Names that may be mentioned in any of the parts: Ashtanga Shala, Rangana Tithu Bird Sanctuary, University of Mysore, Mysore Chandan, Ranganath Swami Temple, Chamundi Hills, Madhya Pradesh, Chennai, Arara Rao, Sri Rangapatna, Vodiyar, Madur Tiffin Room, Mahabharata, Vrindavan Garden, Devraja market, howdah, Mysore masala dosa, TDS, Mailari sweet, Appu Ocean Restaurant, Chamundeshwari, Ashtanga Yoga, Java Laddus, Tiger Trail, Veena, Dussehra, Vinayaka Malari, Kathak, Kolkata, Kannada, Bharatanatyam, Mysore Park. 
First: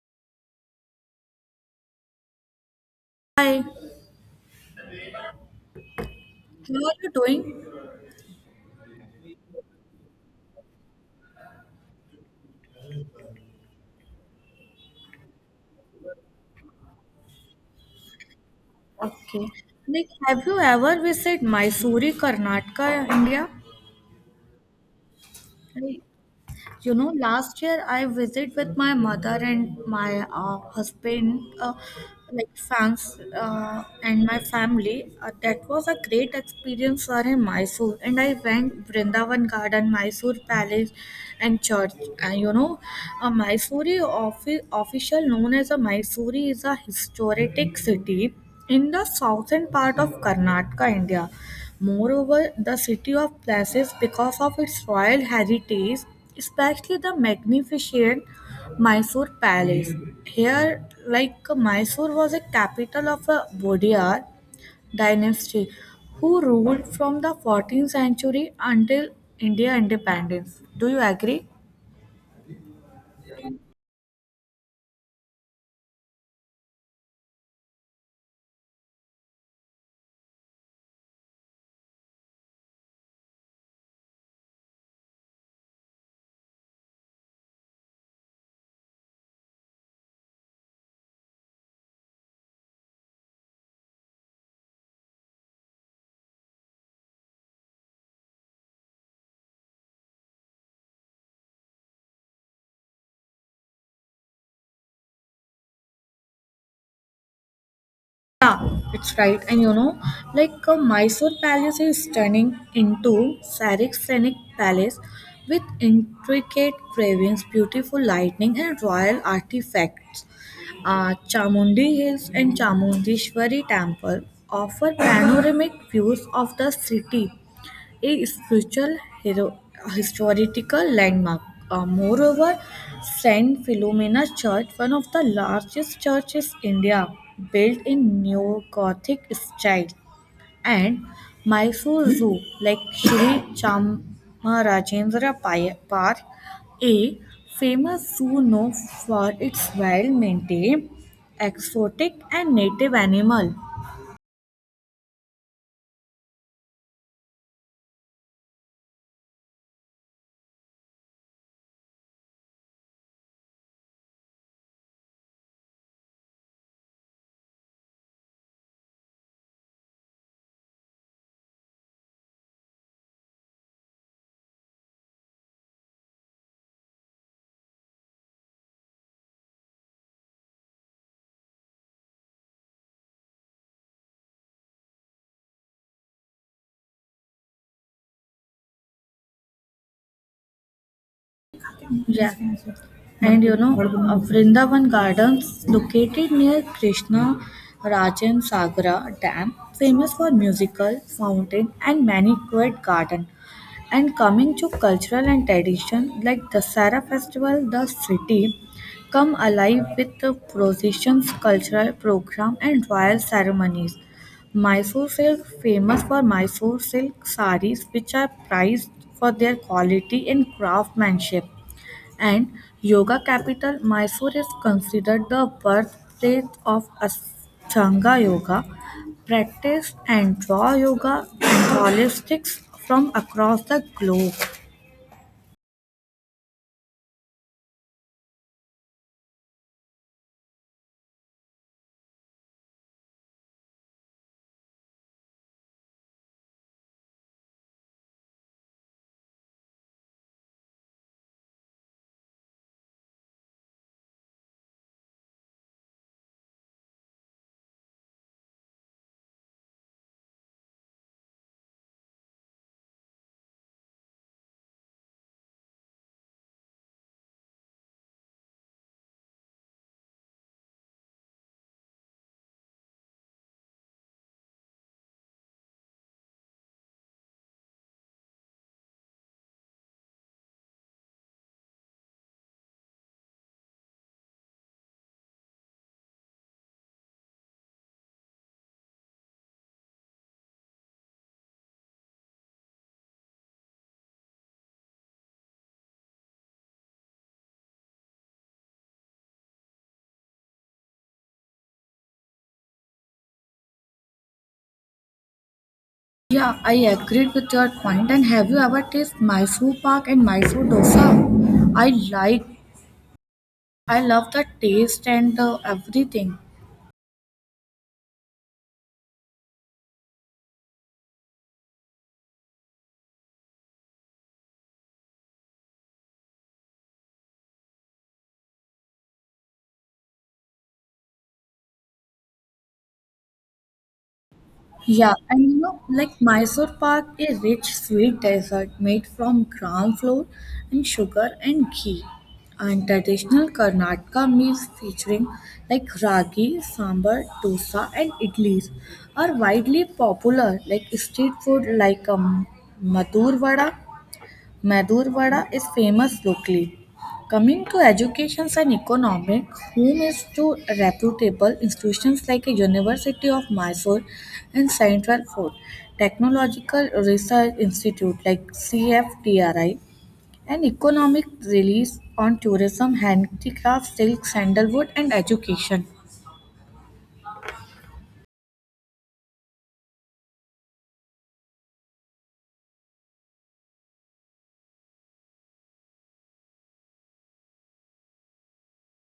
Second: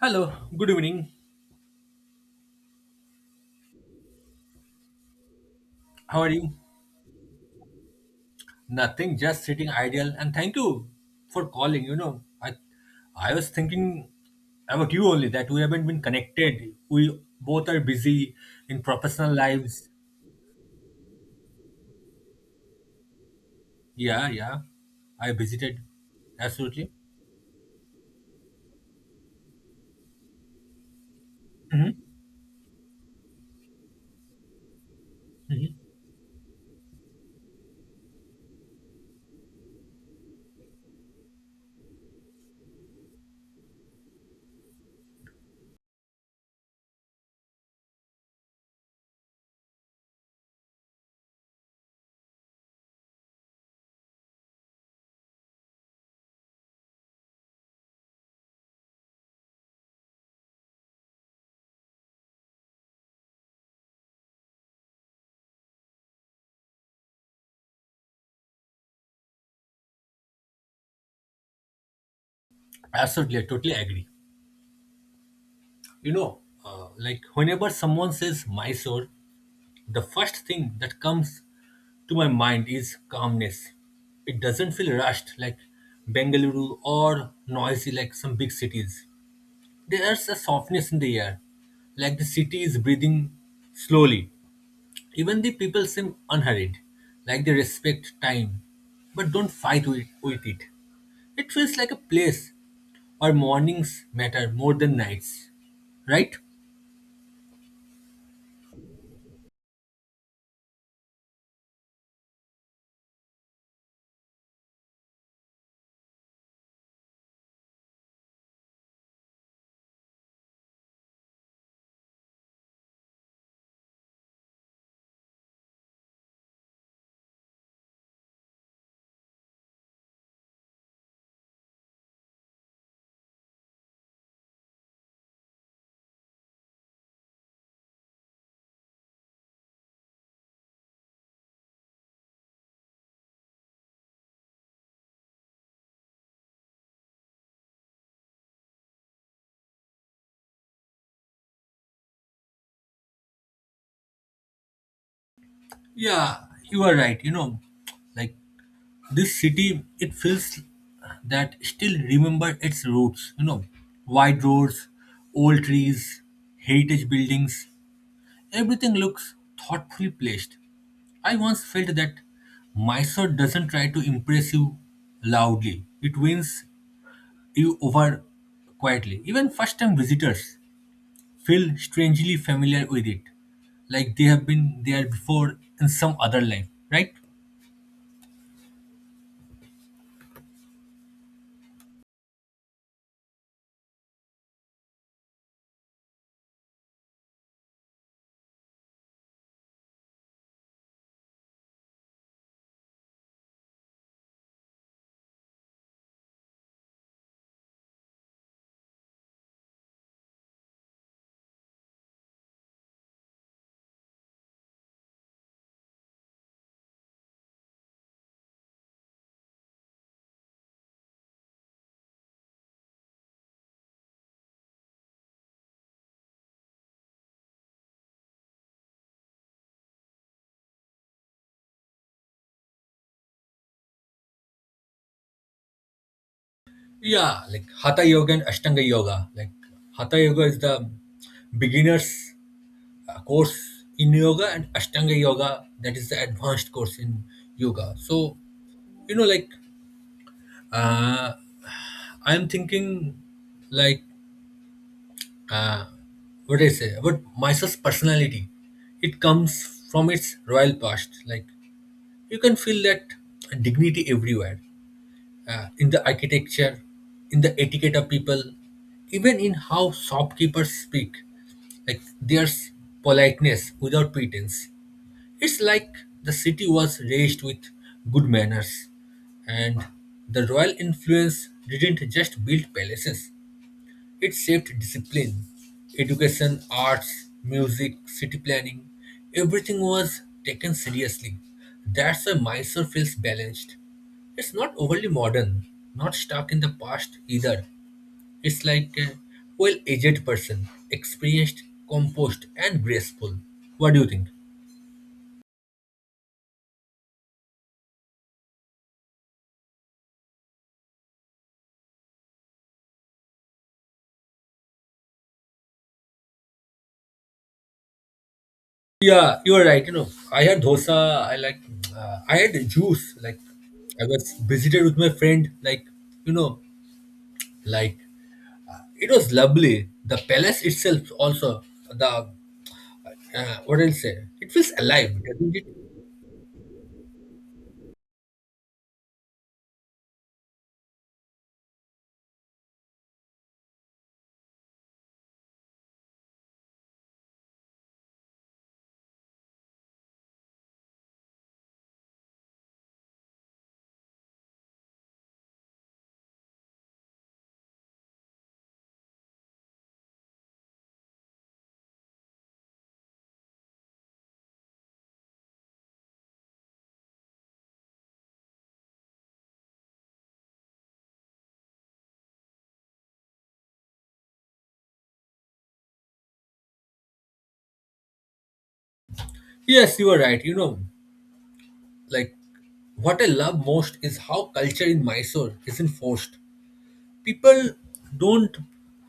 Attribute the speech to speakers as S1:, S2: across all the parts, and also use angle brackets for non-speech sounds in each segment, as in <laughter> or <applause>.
S1: Hello, good evening.
S2: Hi,
S1: How are you?
S2: how are you doing?
S1: Nothing, just sitting idle. And thank you for calling. I I was thinking about you only that we haven't been connected. We both are busy in professional
S2: Okay.
S1: lives.
S2: Like, have you ever visited Mysore, Karnataka, India?
S1: Yeah, yeah. I visited.
S2: Like,
S1: Absolutely.
S2: Last year I visited with my mother and my husband,
S1: Mhm,
S2: like fans, and my family. That
S1: mhm.
S2: was a great experience for in Mysore, and I went Vrindavan Garden, Mysore Palace, and church. And a Mysore official known as a Mysore is a historic city in the southern part of Karnataka, India. Moreover, the city of Places, because of its royal heritage, especially the magnificent Mysore Palace. Here, like Mysore was a capital of a Vodiyar dynasty who ruled from the 14th century until India independence. Do you agree?
S1: Absolutely, I totally agree. You know, like whenever someone says Mysore, the first thing that comes to my mind is calmness. It doesn't feel rushed like Bengaluru or noisy like some big cities. There's a softness in the air, like the city is breathing slowly. Even the people seem unhurried, like they respect time, but don't fight with it. It feels like a place where mornings matter more than nights, right?
S2: Yeah, it's right. And like Mysore Palace is turning into Sarik's Scenic Palace with intricate carvings, beautiful lighting, and royal artifacts. Chamundi Hills and Chamundishwari Temple offer panoramic views of the city, a spiritual hero- historical landmark. Moreover, Saint Philomena Church, one of the largest churches in India, built in neo-Gothic style, and Mysore Zoo, like Sri Chamarajendra Park, a famous zoo known for its well-maintained exotic and native animal.
S1: Yeah, you are right. Like this city, it feels that still remember its roots, wide roads, old trees, heritage buildings, everything looks thoughtfully placed. I once felt that Mysore doesn't try to impress you loudly. It wins you over quietly. Even first time visitors feel strangely familiar with it, like they have been there before in some other life, right?
S2: Yeah. And Vrindavan Gardens, located near Krishna Rajan Sagara Dam, famous for musical, fountain, and many quiet garden. And coming to cultural and tradition, like the Sara Festival, the city come alive with the processions, cultural program, and royal ceremonies. Mysore silk famous for Mysore silk sarees, which are prized for their quality and craftsmanship, and yoga capital, Mysore is considered the birthplace of Ashtanga yoga, practiced and draw yoga and holistics from across the globe.
S1: Yeah, like Hatha Yoga and Ashtanga Yoga. Like Hatha Yoga is the beginner's course in yoga, and Ashtanga Yoga, that is the advanced course in yoga. So, you know, like uh, I'm thinking, like uh, what I say about myself's personality. It comes from its royal past. Like you can feel that dignity everywhere. In the architecture, in the etiquette of people, even in how shopkeepers speak. Like there's politeness without pretense. It's like the city was raised with good manners, and the royal influence didn't just build palaces, it shaped discipline, education, arts, music, city planning. Everything was taken seriously. That's why Mysore feels balanced. It's not overly modern, not stuck in the past either. It's like a well aged person, experienced, composed, and graceful. What do you think?
S2: Yeah, I agreed with your point. And have you ever tasted Mysore Pak and Mysore dosa? I like, I love the taste and the everything.
S1: Yeah, you are right. You know, I had dosa. I like, I had juice. Like, I was visited with my friend. Like, you know, like it was lovely. The palace itself also, the what I'll say. It feels alive,
S2: Yeah, and
S1: doesn't it?
S2: like Mysore Pak, a rich sweet dessert made from gram flour and sugar and ghee. And traditional Karnataka meals featuring like ragi, sambar, dosa, and idlis are widely popular, like street food like Madur vada Madhur Vada is famous locally. Coming to education and economics, home is to reputable institutions like a University of Mysore and Central Fort, Technological Research Institute like CFTRI, and economic release on tourism, handicrafts, silk, sandalwood, and education.
S1: Yes, you are right. You know, like what I love most is how culture in Mysore isn't forced. People don't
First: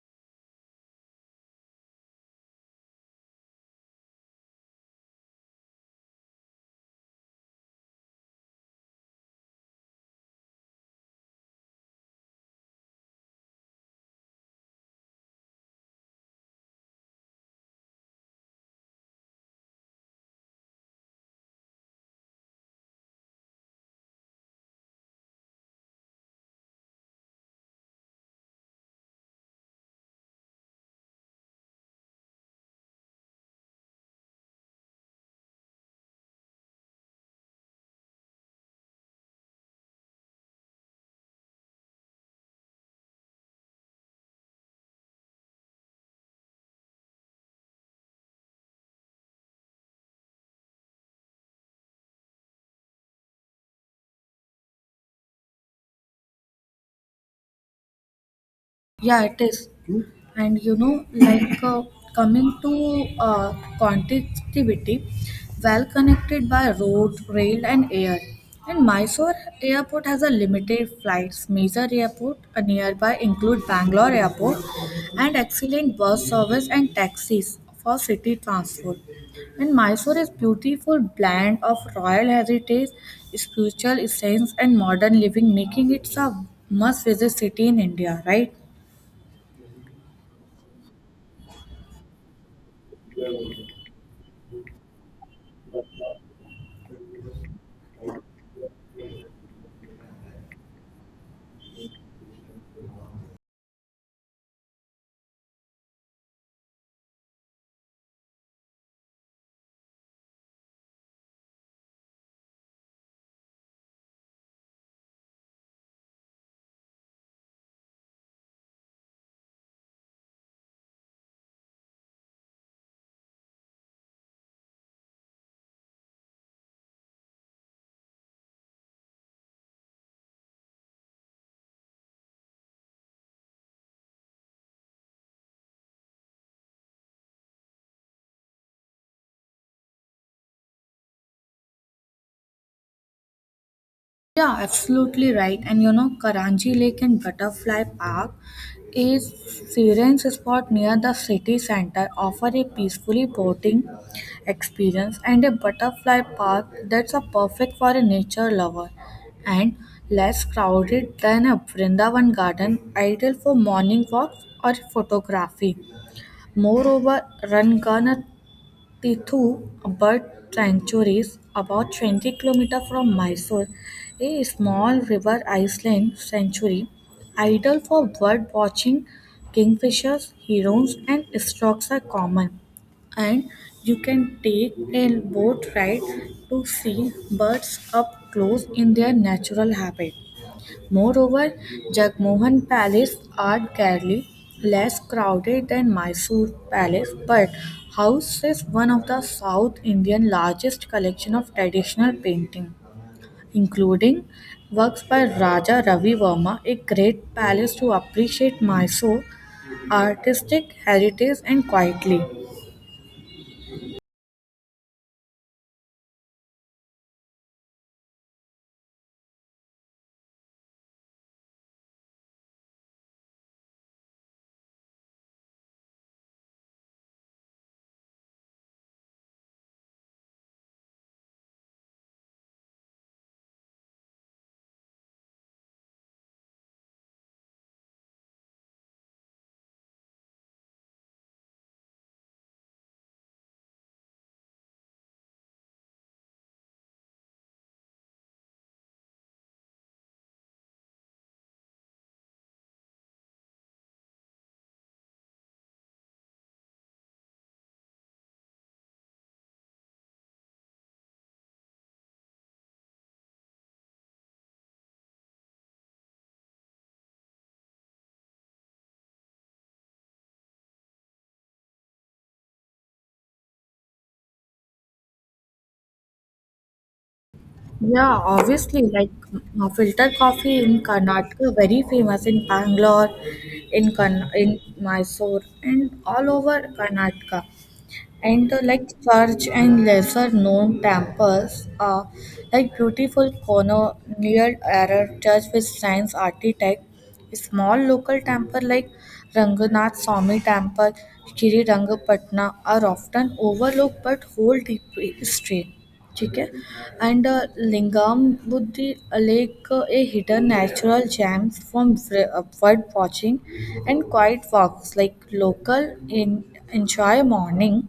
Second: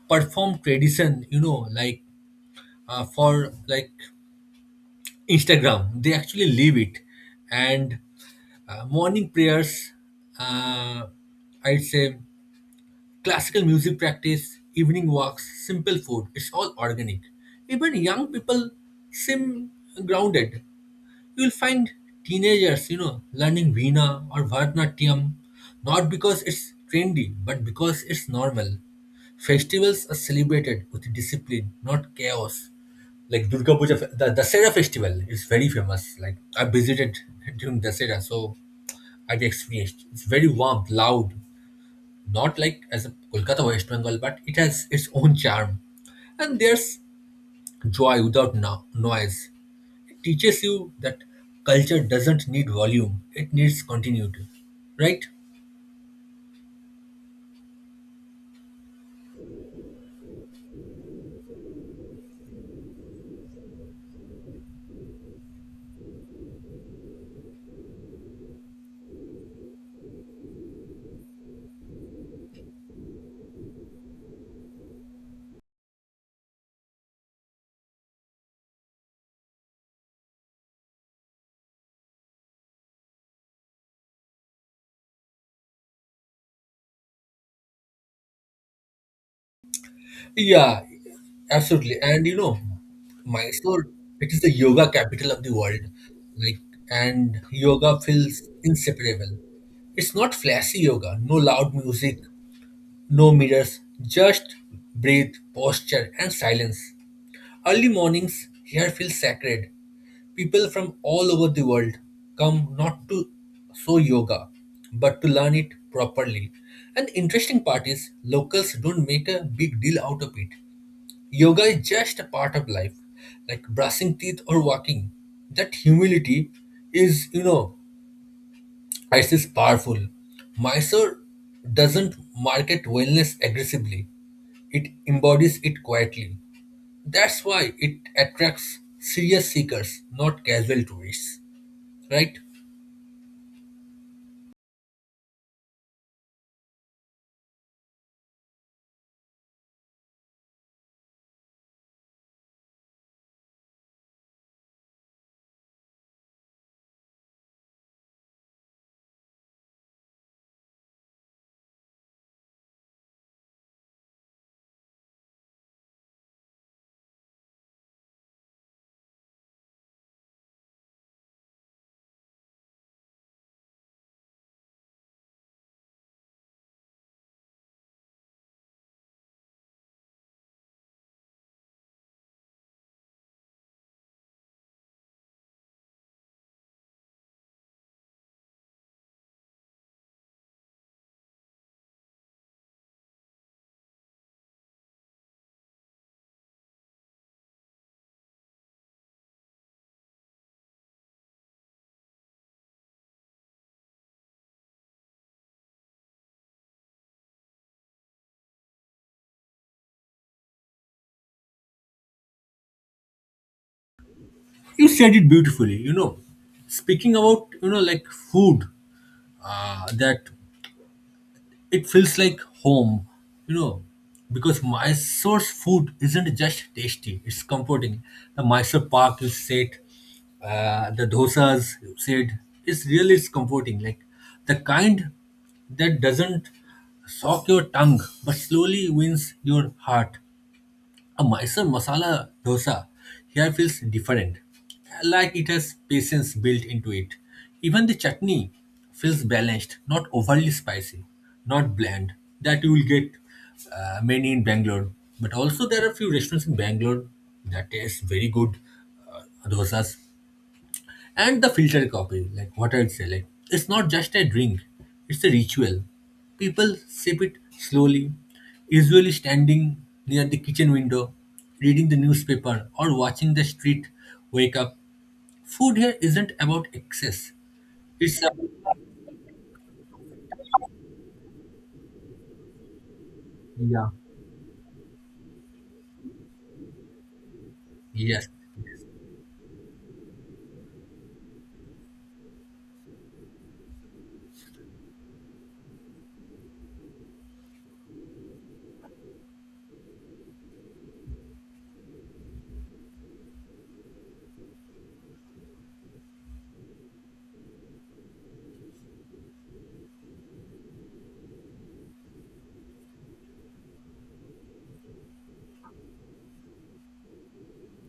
S1: perform tradition, for like Instagram. They actually live it, and morning prayers. Uh, I'd say classical music practice, evening walks, simple food, it's all organic. Even young people seem grounded. You'll find teenagers, learning Veena or Bharatanatyam, not because it's trendy, but because it's normal. Festivals are celebrated with discipline, not chaos. Like Durga Puja, the Dasera festival is very famous. Like I visited during Dasera, so I've experienced. It's very warm, loud, not like as a Kolkata West Bengal, but it has its own charm. And there's joy without noise. It teaches you that culture doesn't need volume, it needs continuity. Right?
S2: Yeah, it is. And like coming to connectivity, well connected by road, rail and air. And Mysore airport has a limited flights, major airport nearby include Bangalore airport and excellent bus service and taxis for city transport. And Mysore is beautiful blend of royal heritage, spiritual essence and modern living, making it a must visit city in India, right?
S1: Yeah, absolutely. And you know, Mysore, it is the yoga capital of the world. Like, and yoga feels inseparable. It's not flashy yoga, no loud music, no mirrors, just breathe, posture, and silence. Early mornings here feel sacred. People from all over the world come not to show yoga, but to learn it properly. And the interesting part is, locals don't make a big deal out of it. Yoga is just a part of life, like brushing teeth or walking. That humility is, it is powerful. Mysore doesn't market wellness aggressively. It embodies it quietly. That's why it attracts serious seekers, not casual tourists. Right?
S2: Yeah, absolutely right. And Karanji Lake and Butterfly Park is serene spot near the city center, offer a peacefully boating experience and a butterfly park that's a perfect for a nature lover and less crowded than a Vrindavan garden, ideal for morning walks or photography. Moreover, Rangana Tithu Bird Sanctuary is about 20 kilometers from Mysore, a small river island sanctuary ideal for bird watching. Kingfishers, herons, and storks are common, and you can take a boat ride to see birds up close in their natural habitat. Moreover, Jagmohan Palace, are arguably less crowded than Mysore Palace, but houses one of the South Indian largest collection of traditional painting, including works by Raja Ravi Verma, a great palace to appreciate Mysore artistic heritage and quietly.
S1: You said it beautifully, you know. Speaking about, like food that it feels like home, you know, because Mysore's food isn't just tasty, it's comforting. The Mysore Park, you said, the dosas, you said, it's really it's comforting. Like the kind that doesn't shock your tongue but slowly wins your heart. A Mysore masala dosa here feels different, like it has patience built into it. Even the chutney feels balanced, not overly spicy, not bland, that you will get many in Bangalore. But also, there are few restaurants in Bangalore that taste very good dosas. And the filtered coffee, like what I'd say, like it's not just a drink, it's a ritual. People sip it slowly, usually standing near the kitchen window, reading the newspaper or watching the street wake up. Food here isn't about excess.
S2: Yeah,
S1: It's about
S2: obviously, like filter coffee in Karnataka, very famous in Bangalore,
S1: yeah,
S2: in Mysore, and all over Karnataka.
S1: yes.
S2: And like
S1: Yes.
S2: church and lesser known temples are like beautiful colonial era church with science architect, small local temple like Ranganath Swami Temple, Shri Rangapatna are often overlooked but hold deep history. ठीक है and Lingam Buddhi lake a hidden natural gems from bird watching and quiet walks like local in enjoy morning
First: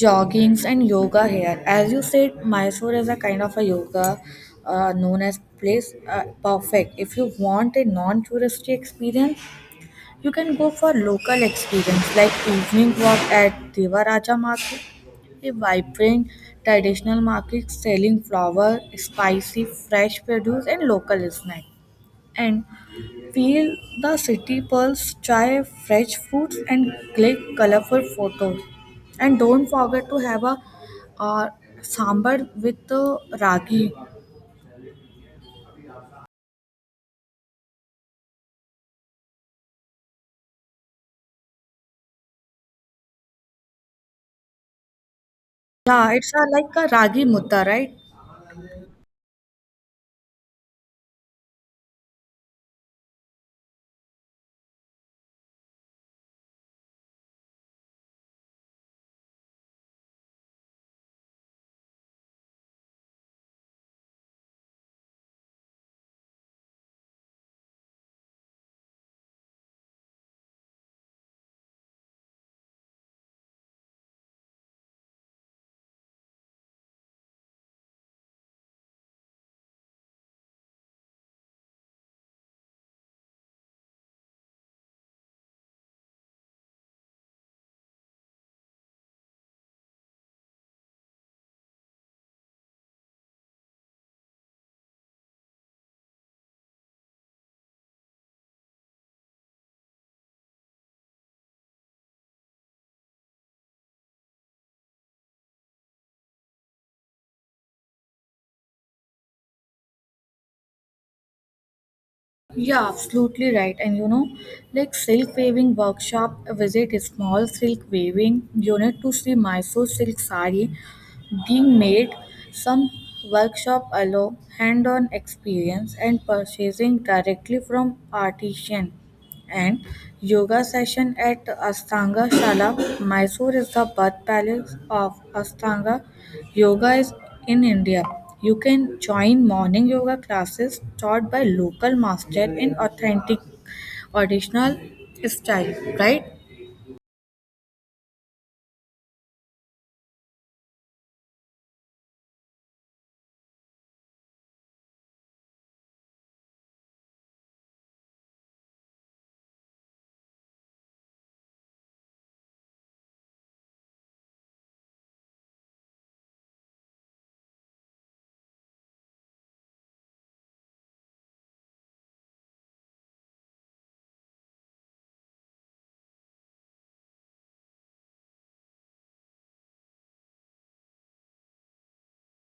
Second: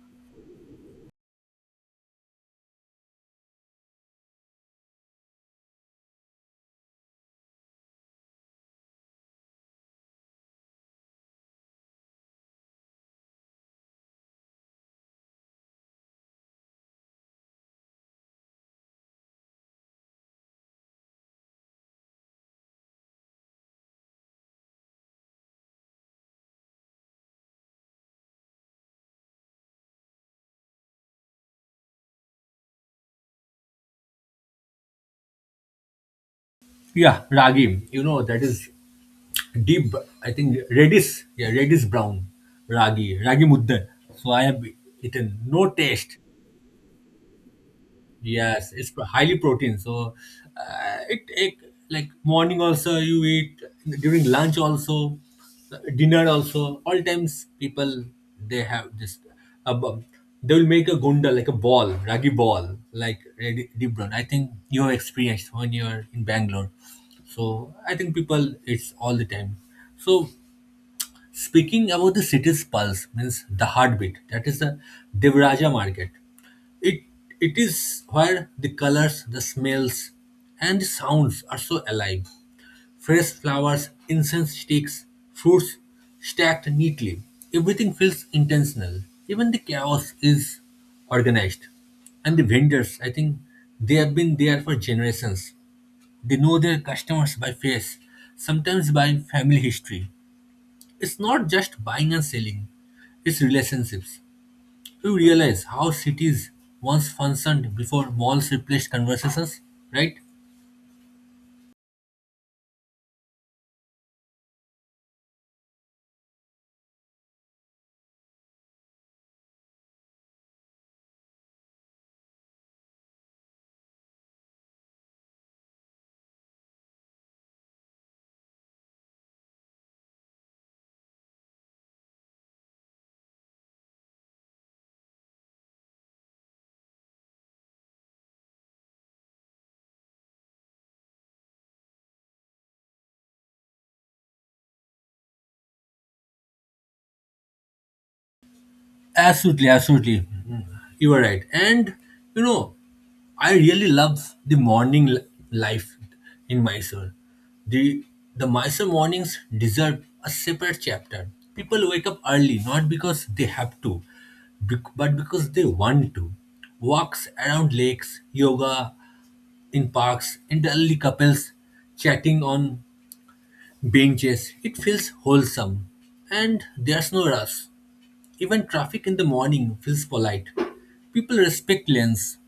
S2: joggings and yoga here. As you said, Mysore is a kind of a yoga known as place perfect. If you want a non-touristy experience, you can go for local experience like evening walk at Devaraja Market, a vibrant traditional market selling flower, spicy fresh produce and local snack. And feel the city pulse, try fresh fruits, and click colorful photos. And don't forget to have a uh, sambar with ragi.
S1: Yeah, ragi. You know that is deep. I think reddish. Yeah, reddish brown ragi, ragi mudda. So I have eaten no
S2: Yeah,
S1: taste.
S2: it's a, like a ragi mutta, right?
S1: Yes, it's highly protein. So it like morning also you eat during lunch also dinner also all times people they have this uh, bu- they will make a gunda like a ball ragi ball like ready- deep brown. I think you have experienced when you are in Bangalore. So I think people it's all the time. So speaking about the city's pulse means the heartbeat, that is the Devraja market. It it is where the colors, the smells, and the sounds are so alive. Fresh flowers, incense sticks, fruits stacked neatly. Everything feels intentional. Even the chaos is organized. And the vendors, I think they have been there for generations. They know their customers by face, sometimes by family history. It's not just buying and selling, it's relationships. You realize how cities once functioned before malls replaced conversations, right?
S2: Yeah, absolutely right. And like silk weaving workshop, visit a small silk weaving unit to see Mysore silk sari being made. Some workshop allow hand-on experience and purchasing directly from artisan. And yoga session at Ashtanga Shala. Mysore is the birth palace of Ashtanga Yoga is in India. You can join morning yoga classes taught by local master in authentic traditional style, right?
S1: Absolutely, absolutely. Mm, you are right. And you know, I really love the morning life in Mysore. The the Mysore mornings deserve a separate chapter. People wake up early not because they have to, but because they want to. Walks around lakes, yoga, in parks, and elderly couples chatting on benches. It feels wholesome. And there's no rush. Even traffic in the morning feels polite. People respect lanes,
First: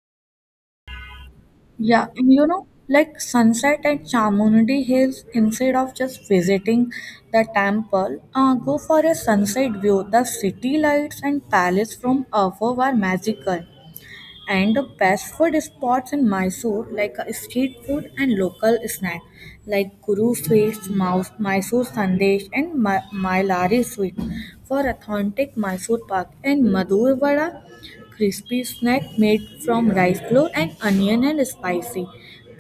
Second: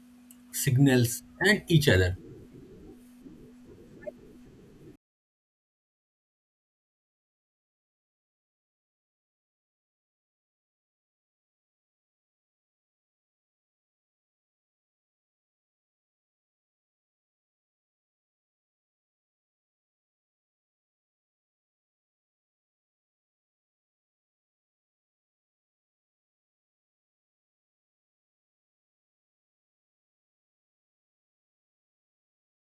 S1: signals, and each
S2: Yeah,
S1: other.
S2: and like sunset at Chamundi Hills, instead of just visiting the temple, go for a sunset view. The city lights and palace from above are magical. And the best food spots in Mysore, like street food and local snack, like Guru sweets, Mouse, Mysore sandesh, and Mailari sweet, for authentic Mysore pak, and Madur vada, crispy snack made from rice flour and onion and spicy.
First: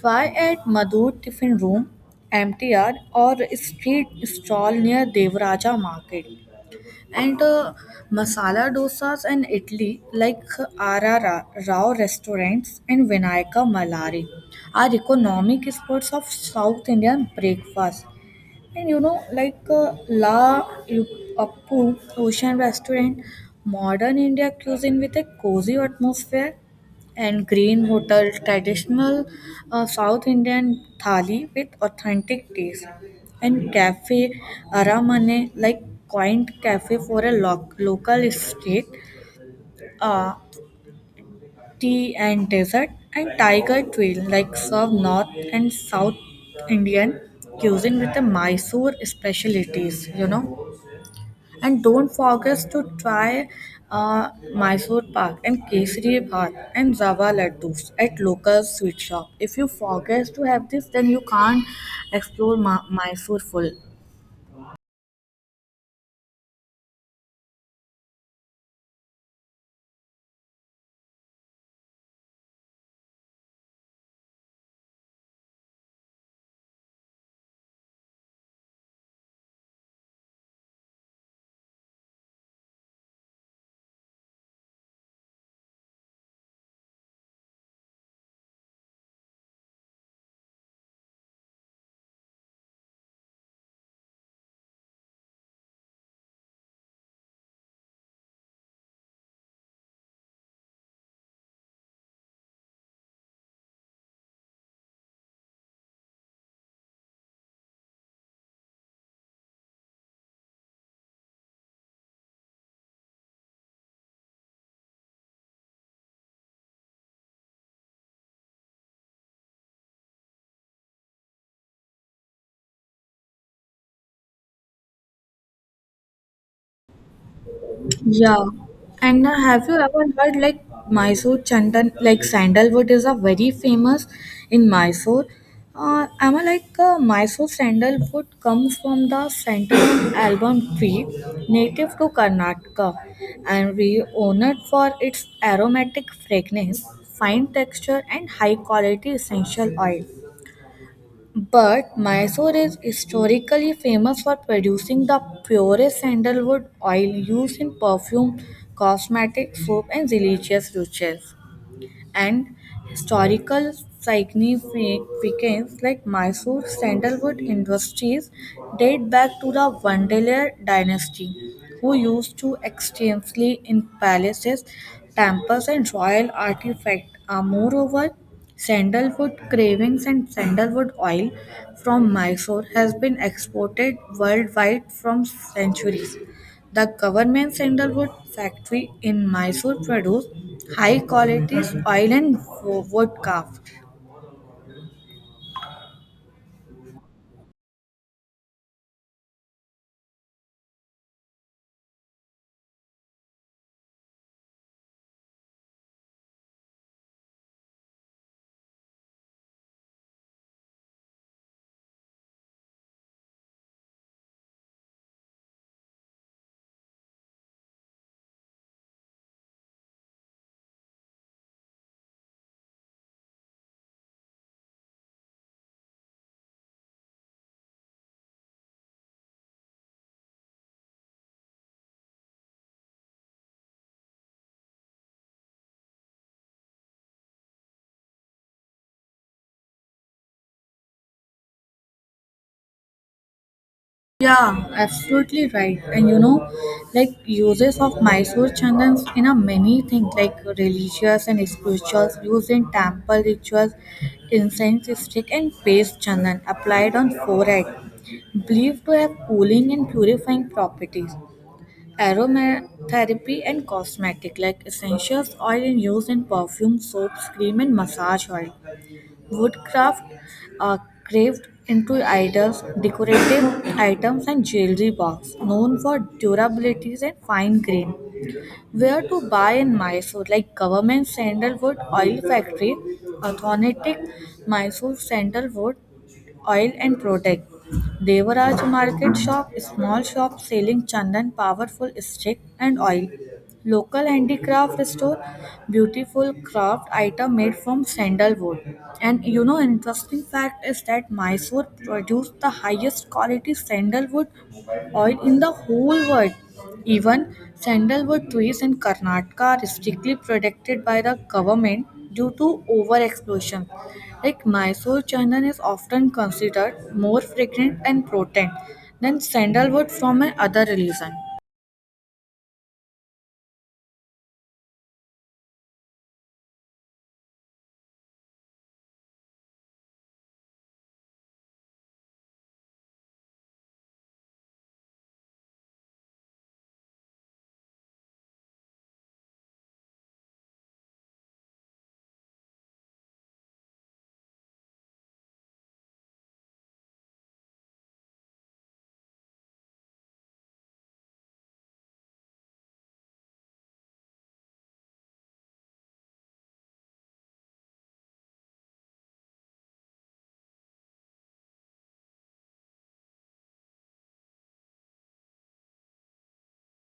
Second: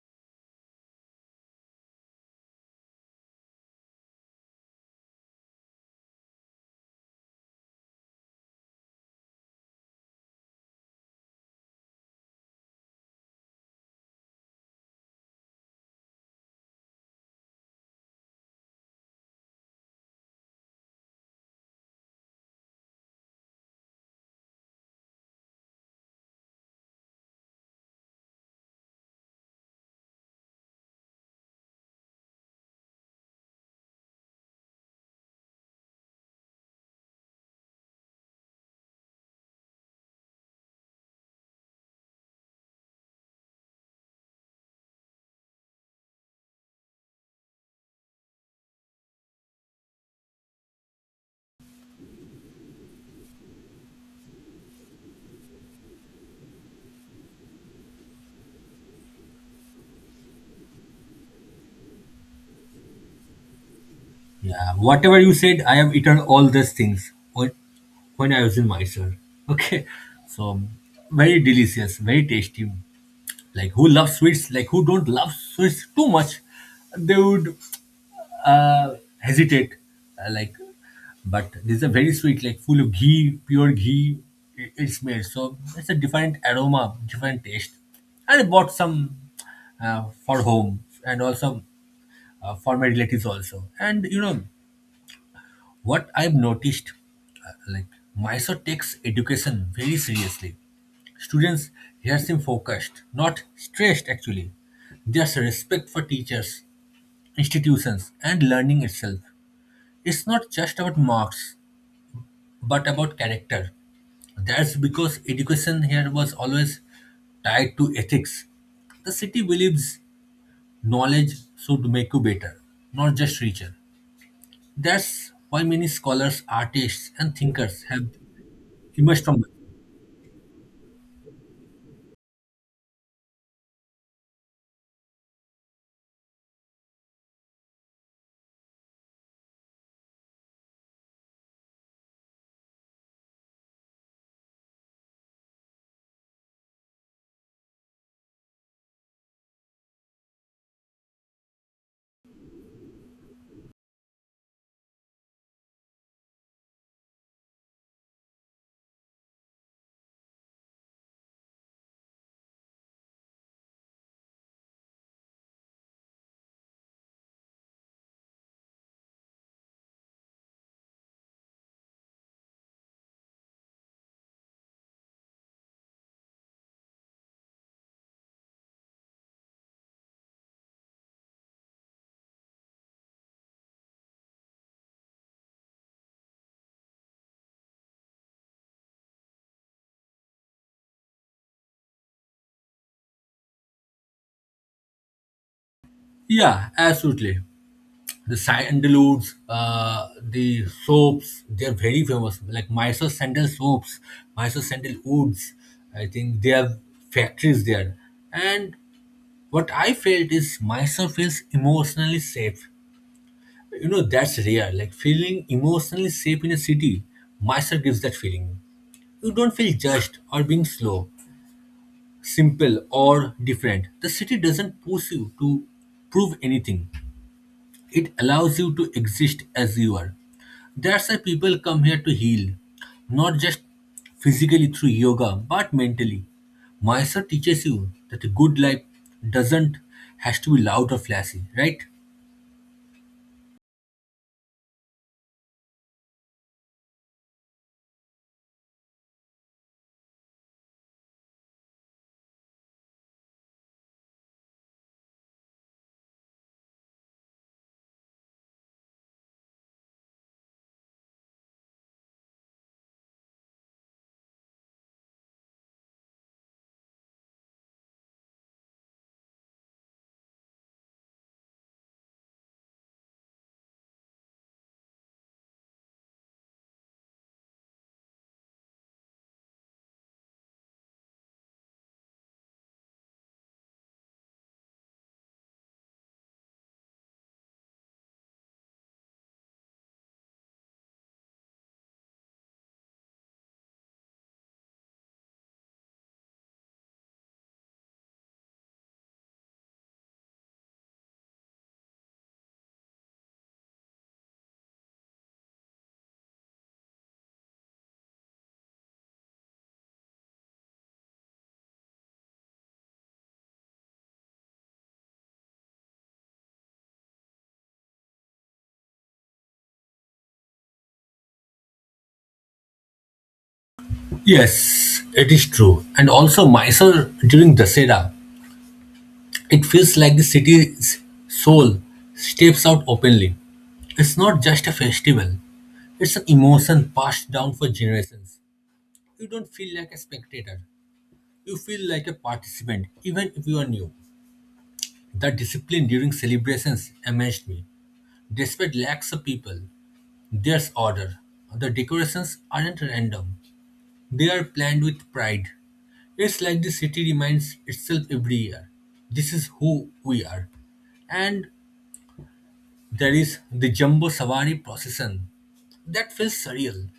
S2: Try at Madur Tiffin Room, MTR, or street stall near Devraja Market. And masala dosas and idli like Arara Rao restaurants and Vinayaka Malari are economic spots of South Indian breakfast. And like Appu Ocean Restaurant, modern India cuisine with a cozy atmosphere, and Green Hotel, traditional South Indian thali with authentic taste, and Cafe Aramane, like quaint cafe for a local street. Uh, Tea and dessert, and tiger trail like serve North and South Indian cuisine with the Mysore specialties. And don't forget to try Mysore Pak and Kesari Bhat and Java Laddus at local sweet shop. If you forget to have this, then you can't explore Mysore full.
S1: Yeah, whatever you said, I have eaten all these things when I was in Mysore. <laughs> Okay, so very delicious, very tasty. Like who loves sweets? Like who don't love sweets too much? They would uh, hesitate, uh, like, but this is a very sweet, like full of ghee, pure ghee. It's made so it's a different aroma, different taste. And I bought some for home and also for my relatives also. And you know what I've noticed, like Mysore takes education very seriously. Students here seem focused, not stressed actually. There's respect for teachers, institutions, and learning itself. It's not just about marks, but about character. That's because education here was always tied to ethics. The city believes knowledge should make you better, not just richer. That's why many scholars, artists, and thinkers have
S2: Yeah.
S1: emerged
S2: And
S1: from it.
S2: have you ever heard like Mysore Chandan, like sandalwood is a very famous in Mysore. Am I like Mysore sandalwood comes from the sandalwood album tree, native to Karnataka, and renowned for its aromatic fragrance, fine texture, and high quality essential oil. But Mysore is historically famous for producing the purest sandalwood oil used in perfume, cosmetics, soap, and religious rituals, and historical significance like Mysore sandalwood industries date back to the Vandalia dynasty, who used to extensively in palaces, temples, and royal artifacts. Moreover, sandalwood cravings and sandalwood oil from Mysore has been exported worldwide from centuries. The government sandalwood factory in Mysore produce high quality oil and wood craft.
S1: Yeah, absolutely. The sandalwoods, the soaps, they're very famous. Like Mysore sandal soaps, Mysore sandal woods. I think they have factories there. And what I felt is myself feels emotionally safe. You know, that's rare. Like feeling emotionally safe in a city, myself gives that feeling. You don't feel judged or being slow, simple or different. The city doesn't push you to prove anything. It allows you to exist as you are. That's why people come here to heal, not just physically through yoga, but mentally. Mysore teaches you that a good life doesn't has to be loud or flashy, right?
S2: Yeah, absolutely right. And like uses of Mysore chandans in a many things like religious and spirituals, used in temple rituals, incense stick and paste chandan applied on forehead, believed to have cooling and purifying properties. Aromatherapy and cosmetic like essentials oil and use in perfume, soaps, cream and massage oil. Woodcraft uh, carved into idols, decorative <coughs> items and jewelry box known for durabilities and fine grain. Where to buy in Mysore like government sandalwood oil factory, authentic Mysore sandalwood oil and protect. Devaraj market shop, small shop selling chandan, powerful stick and oil. Local handicraft store, beautiful craft item made from sandalwood. And interesting fact is that Mysore produced the highest quality sandalwood oil in the whole world. Even sandalwood trees in Karnataka are strictly protected by the government due to over explosion. Like Mysore chandan is often considered more fragrant and potent than sandalwood from another religion.
S1: Yes, it is true. And also Mysore during Dussehra, it feels like the city's soul steps out openly. It's not just a festival, it's an emotion passed down for generations. You don't feel like a spectator, you feel like a participant, even if you are new. The discipline during celebrations amazed me. Despite lakhs of people, there's order. The decorations aren't random, they are planned with pride. It's like the city reminds itself every year. This is who we are. And there is the Jumbo Savari procession. That feels surreal.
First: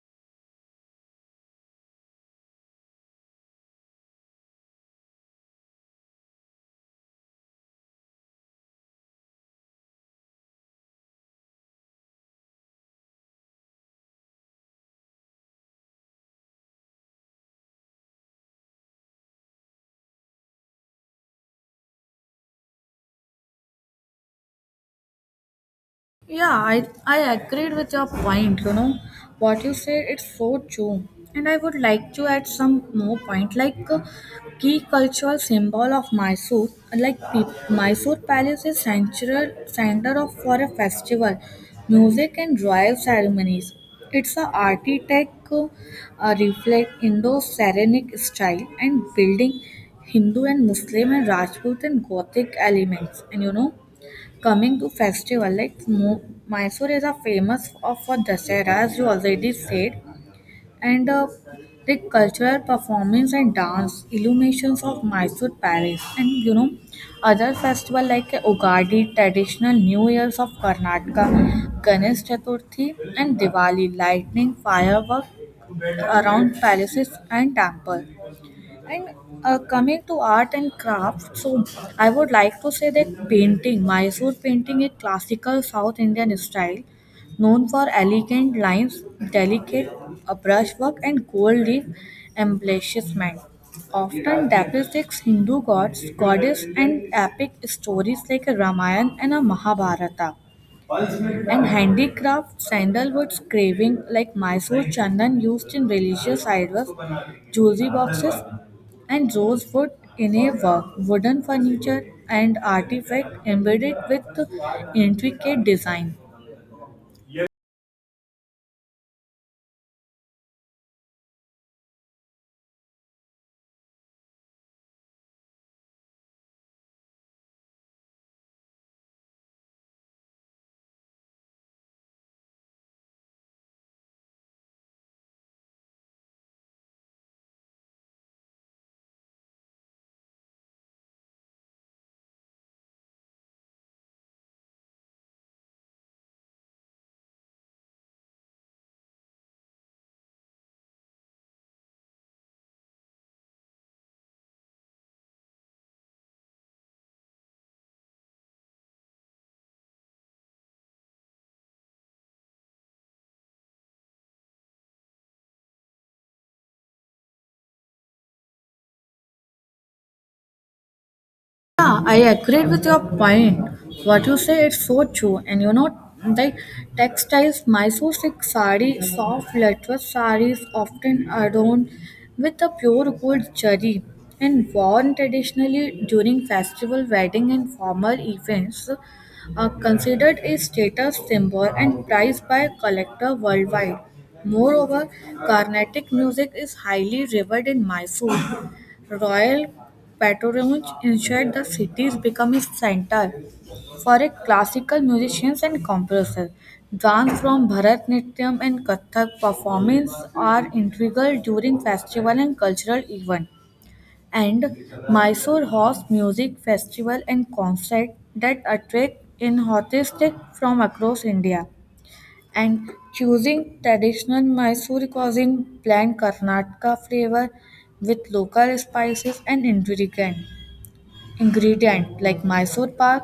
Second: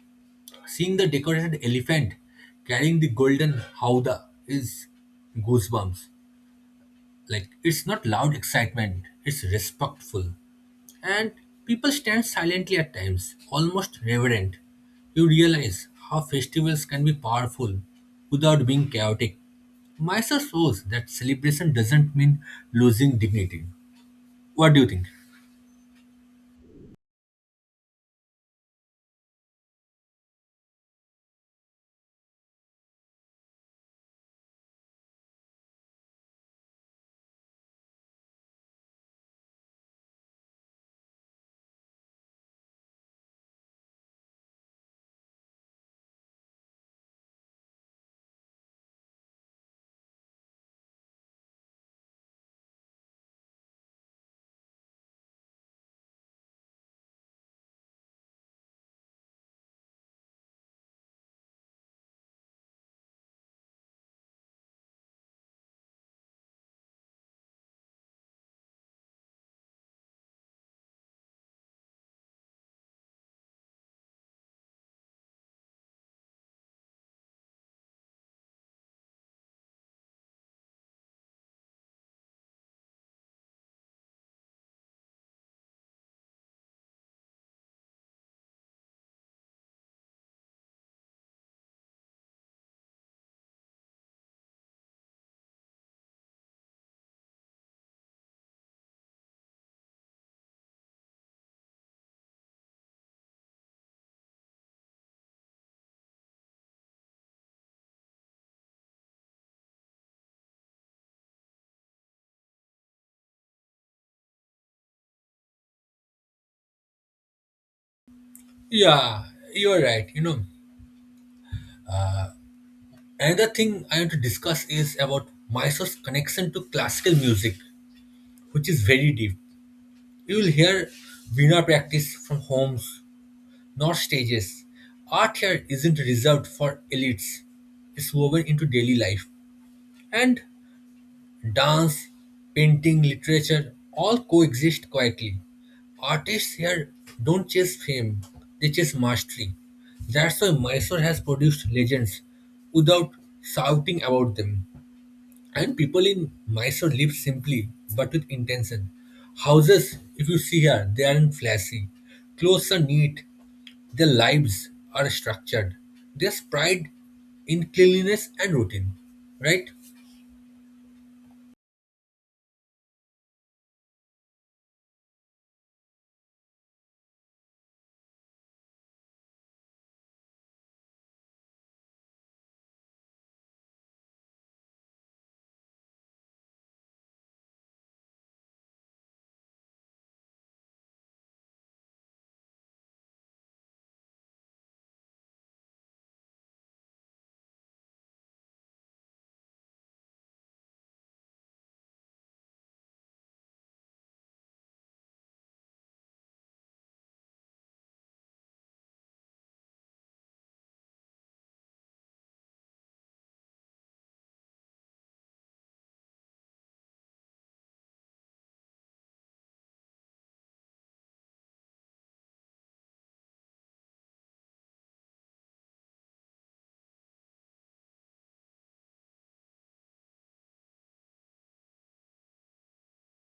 S1: Seeing the decorated elephant carrying the golden howdah is goosebumps. Like, it's not loud excitement, it's respectful. And people stand silently at times, almost reverent. You realize how festivals can be powerful without being chaotic. Mysore shows that celebration doesn't mean losing dignity. What do you think?
S2: Yeah, I agreed with your point. What you said, it's so true. And I would like to add some more point, like key cultural symbol of Mysore, like Mysore Palace is central center of for a festival, music and royal ceremonies. It's a architect reflect Indo-Saracenic style and building Hindu and Muslim and Rajput and Gothic elements. And coming to festival, like Mysore is a famous for Dasara, as you already said, and the cultural performance and dance, illuminations of Mysore Palace, and other festival like Ugadi, traditional New Years of Karnataka, Ganesh Chaturthi, and Diwali, lightning, firework around palaces and temple. And coming to art and craft, so I would like to say that painting, Mysore painting, is classical South Indian style, known for elegant lines, delicate brushwork, and gold leaf embellishment. Often depicts Hindu gods, goddess, and epic stories like a Ramayana and a Mahabharata, and handicraft sandalwood carving like Mysore chandan used in religious idols, jewelry boxes, and rosewood innerwork, wooden furniture, and artifact embedded with intricate design.
S1: Yeah, you're right. You know, another thing I want to discuss is about Mysore's connection to classical music, which is very deep. You will hear Veena practice from homes, not stages. Art here isn't reserved for elites, it's woven into daily life. And dance, painting, literature all coexist quietly. Artists here don't chase fame, they chase mastery. That's why Mysore has produced legends without shouting about them. And people in Mysore live simply but with intention. Houses, if you see here, they aren't flashy. Clothes are neat. Their lives are structured. There's pride in cleanliness and routine, right?
S2: Yeah, I agree with your point. What you say is so true. And the textiles, Mysore silk sari, soft lettuce saris often adorned with the pure gold jari and worn traditionally during festival, wedding, and formal events, are considered a status symbol and prized by collector worldwide. Moreover, Carnatic music is highly revered in Mysore. Royal patronage ensured the cities became a center for a classical musicians and composers. Dance from Bharatnatyam and Kathak performance are integral during festival and cultural event. And Mysore hosts music festival and concert that attract enthusiasts from across India and choosing traditional Mysore cuisine blend Karnataka flavor with local spices and ingredient like Mysore pak,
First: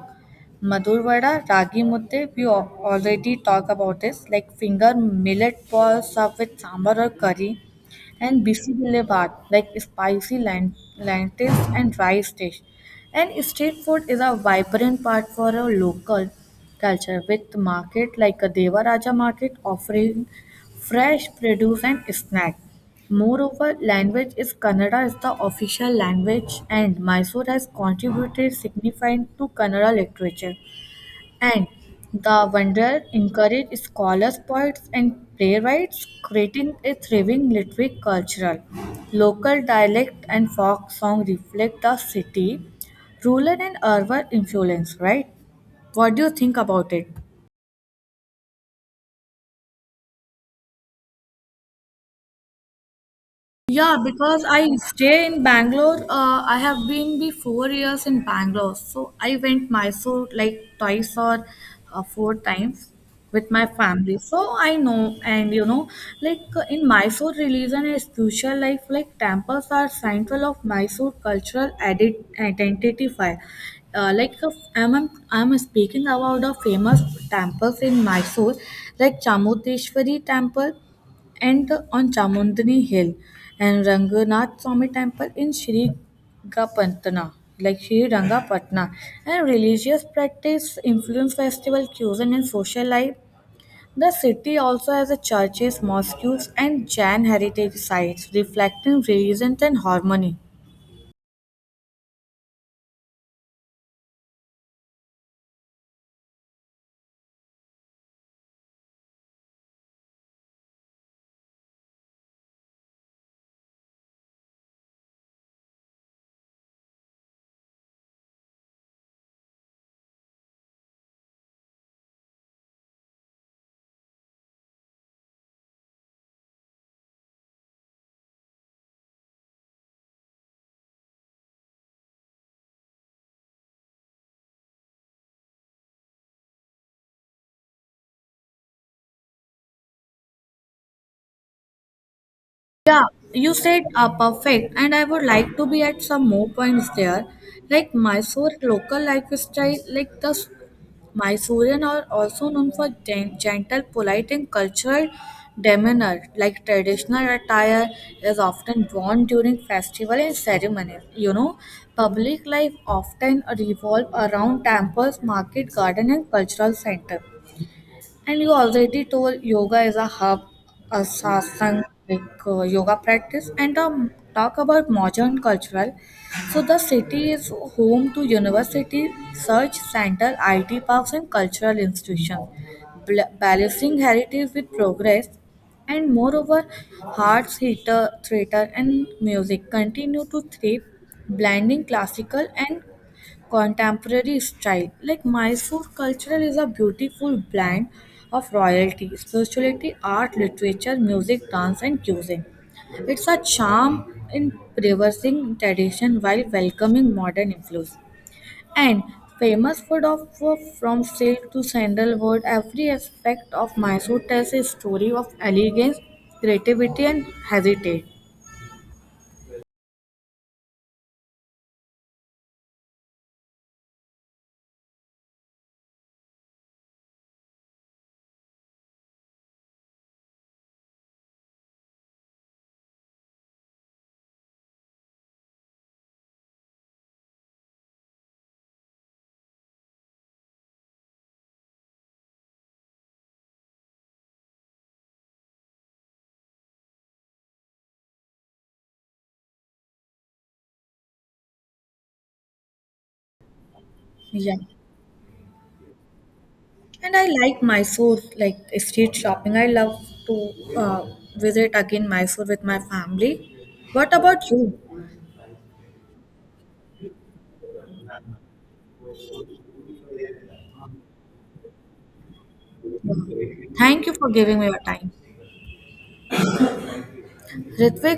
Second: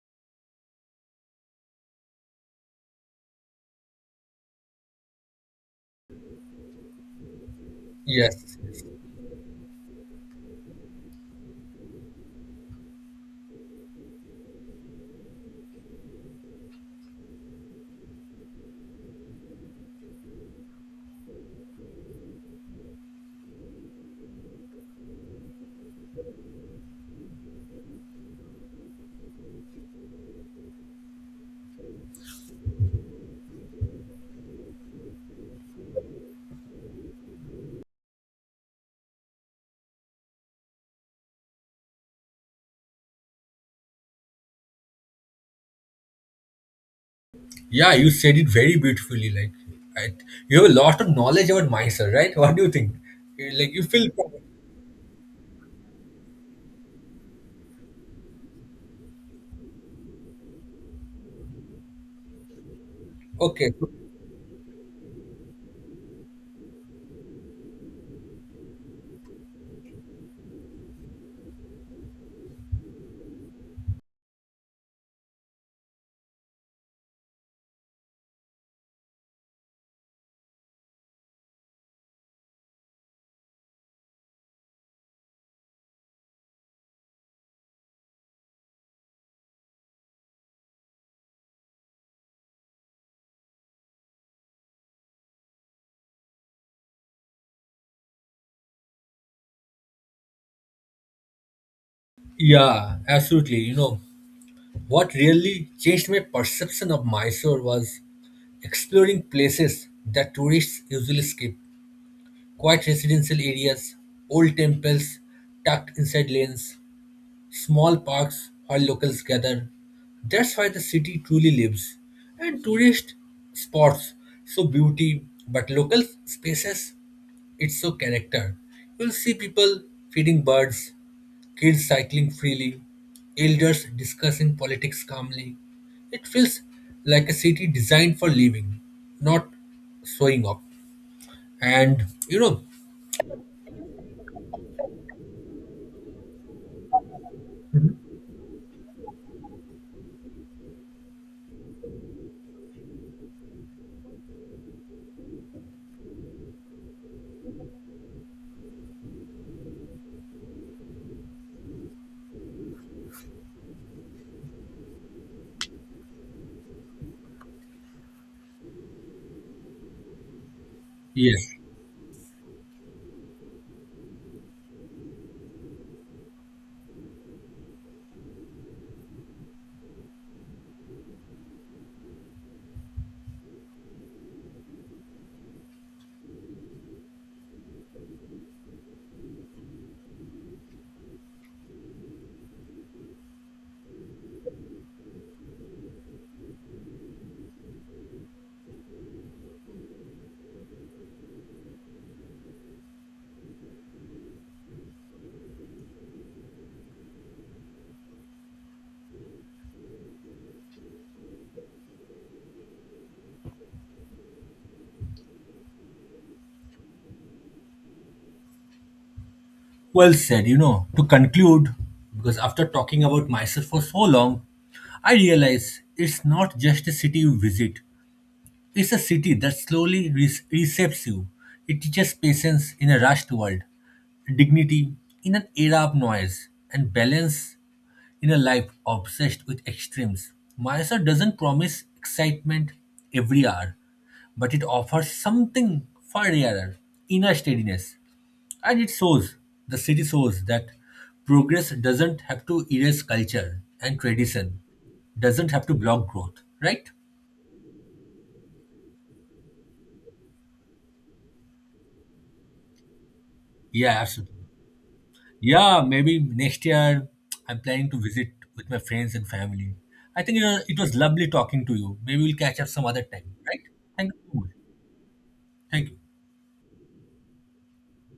S2: Madur vada, ragi mudde. We already talk about this like finger millet balls served with sambar or curry, and
S1: Yes.
S2: busy boulevard like spicy lentils and rice dish. And street food is a vibrant part for a local culture with market like a Devaraja market offering fresh produce and snack. Moreover, language is Kannada is the official language and Mysore has contributed significantly to Kannada literature. And the wonder encouraged scholars, poets, and playwrights, creating a thriving literary culture. Local dialect and folk song reflect the city, rural and urban influence, right? What do you think about it?
S1: Yeah, you said it very beautifully. I, you have a lot of knowledge about Mysore, right? What do you think? Like, you
S2: Yeah,
S1: feel
S2: because I stay in Bangalore. I have been be 4 years in Bangalore, so I went Mysore like twice or four times with my
S1: okay.
S2: family. So I know, and like in Mysore, religion is crucial. Life, like temples are central of Mysore cultural identifier. Like I'm speaking about the famous temples in Mysore, like Chamundeshwari temple and the, on Chamundani Hill and Ranganath Swami Temple in Sri Gapantana, like Sri Rangapatna, and religious practice influence festival cuisine and social life. The city also has a churches, mosques, and Jain heritage sites reflecting religion and harmony.
S1: Yeah, absolutely. You know, what really changed my perception of Mysore was exploring places that tourists usually skip, quiet residential areas, old temples tucked inside lanes, small parks where locals gather. That's why the city truly lives. And tourist spots show beauty, but local spaces, it show character. You'll see people feeding birds, kids cycling freely, elders discussing politics calmly. It feels like a city designed for living, not showing off. And you know,
S2: Yeah, you said perfect, and I would like to be at some more points there, like Mysore local lifestyle, like the Mysorean are also known for gentle, polite, and cultural demeanor. Like traditional attire is often worn during festival and ceremonies. Public life often revolve around temples, market, garden, and cultural center. And you already told yoga is a hub, a
S1: yes,
S2: satsang, like yoga practice, and talk about modern cultural. So the city is home to university, search center, IT parks, and cultural institutions, balancing heritage with progress. And moreover, arts, theater, and music continue to thrive, blending classical and contemporary style. Like Mysore cultural is a beautiful blend of royalty, spirituality, art, literature, music, dance, and cuisine. It's a charm in preserving tradition while welcoming modern influence. And famous food of from silk to sandalwood, every aspect of Mysore tells a story of elegance, creativity, and heritage.
S1: well said, you know, to conclude, because after talking about myself for so long, I realize it's not just a city you visit, it's a city that slowly reshapes you. It teaches patience in a rushed world, dignity in an era of noise, and balance in a life obsessed with extremes. Mysore doesn't promise excitement every hour, but it offers something far rarer, inner steadiness. And it shows, the series shows that progress doesn't have to erase culture and
S2: Yeah.
S1: tradition, doesn't have to block growth, right?
S2: And I like Mysore, like street shopping. I love to visit again Mysore with my family.
S1: Yeah,
S2: What
S1: absolutely.
S2: about you?
S1: Yeah, maybe next year I'm planning to visit with my friends and family. I think you know, it was lovely talking to you. Maybe we'll catch up some other time, right?
S2: Thank
S1: Thank
S2: you
S1: you
S2: for
S1: so much.
S2: giving me your time.
S1: Thank you.
S2: Ritvik,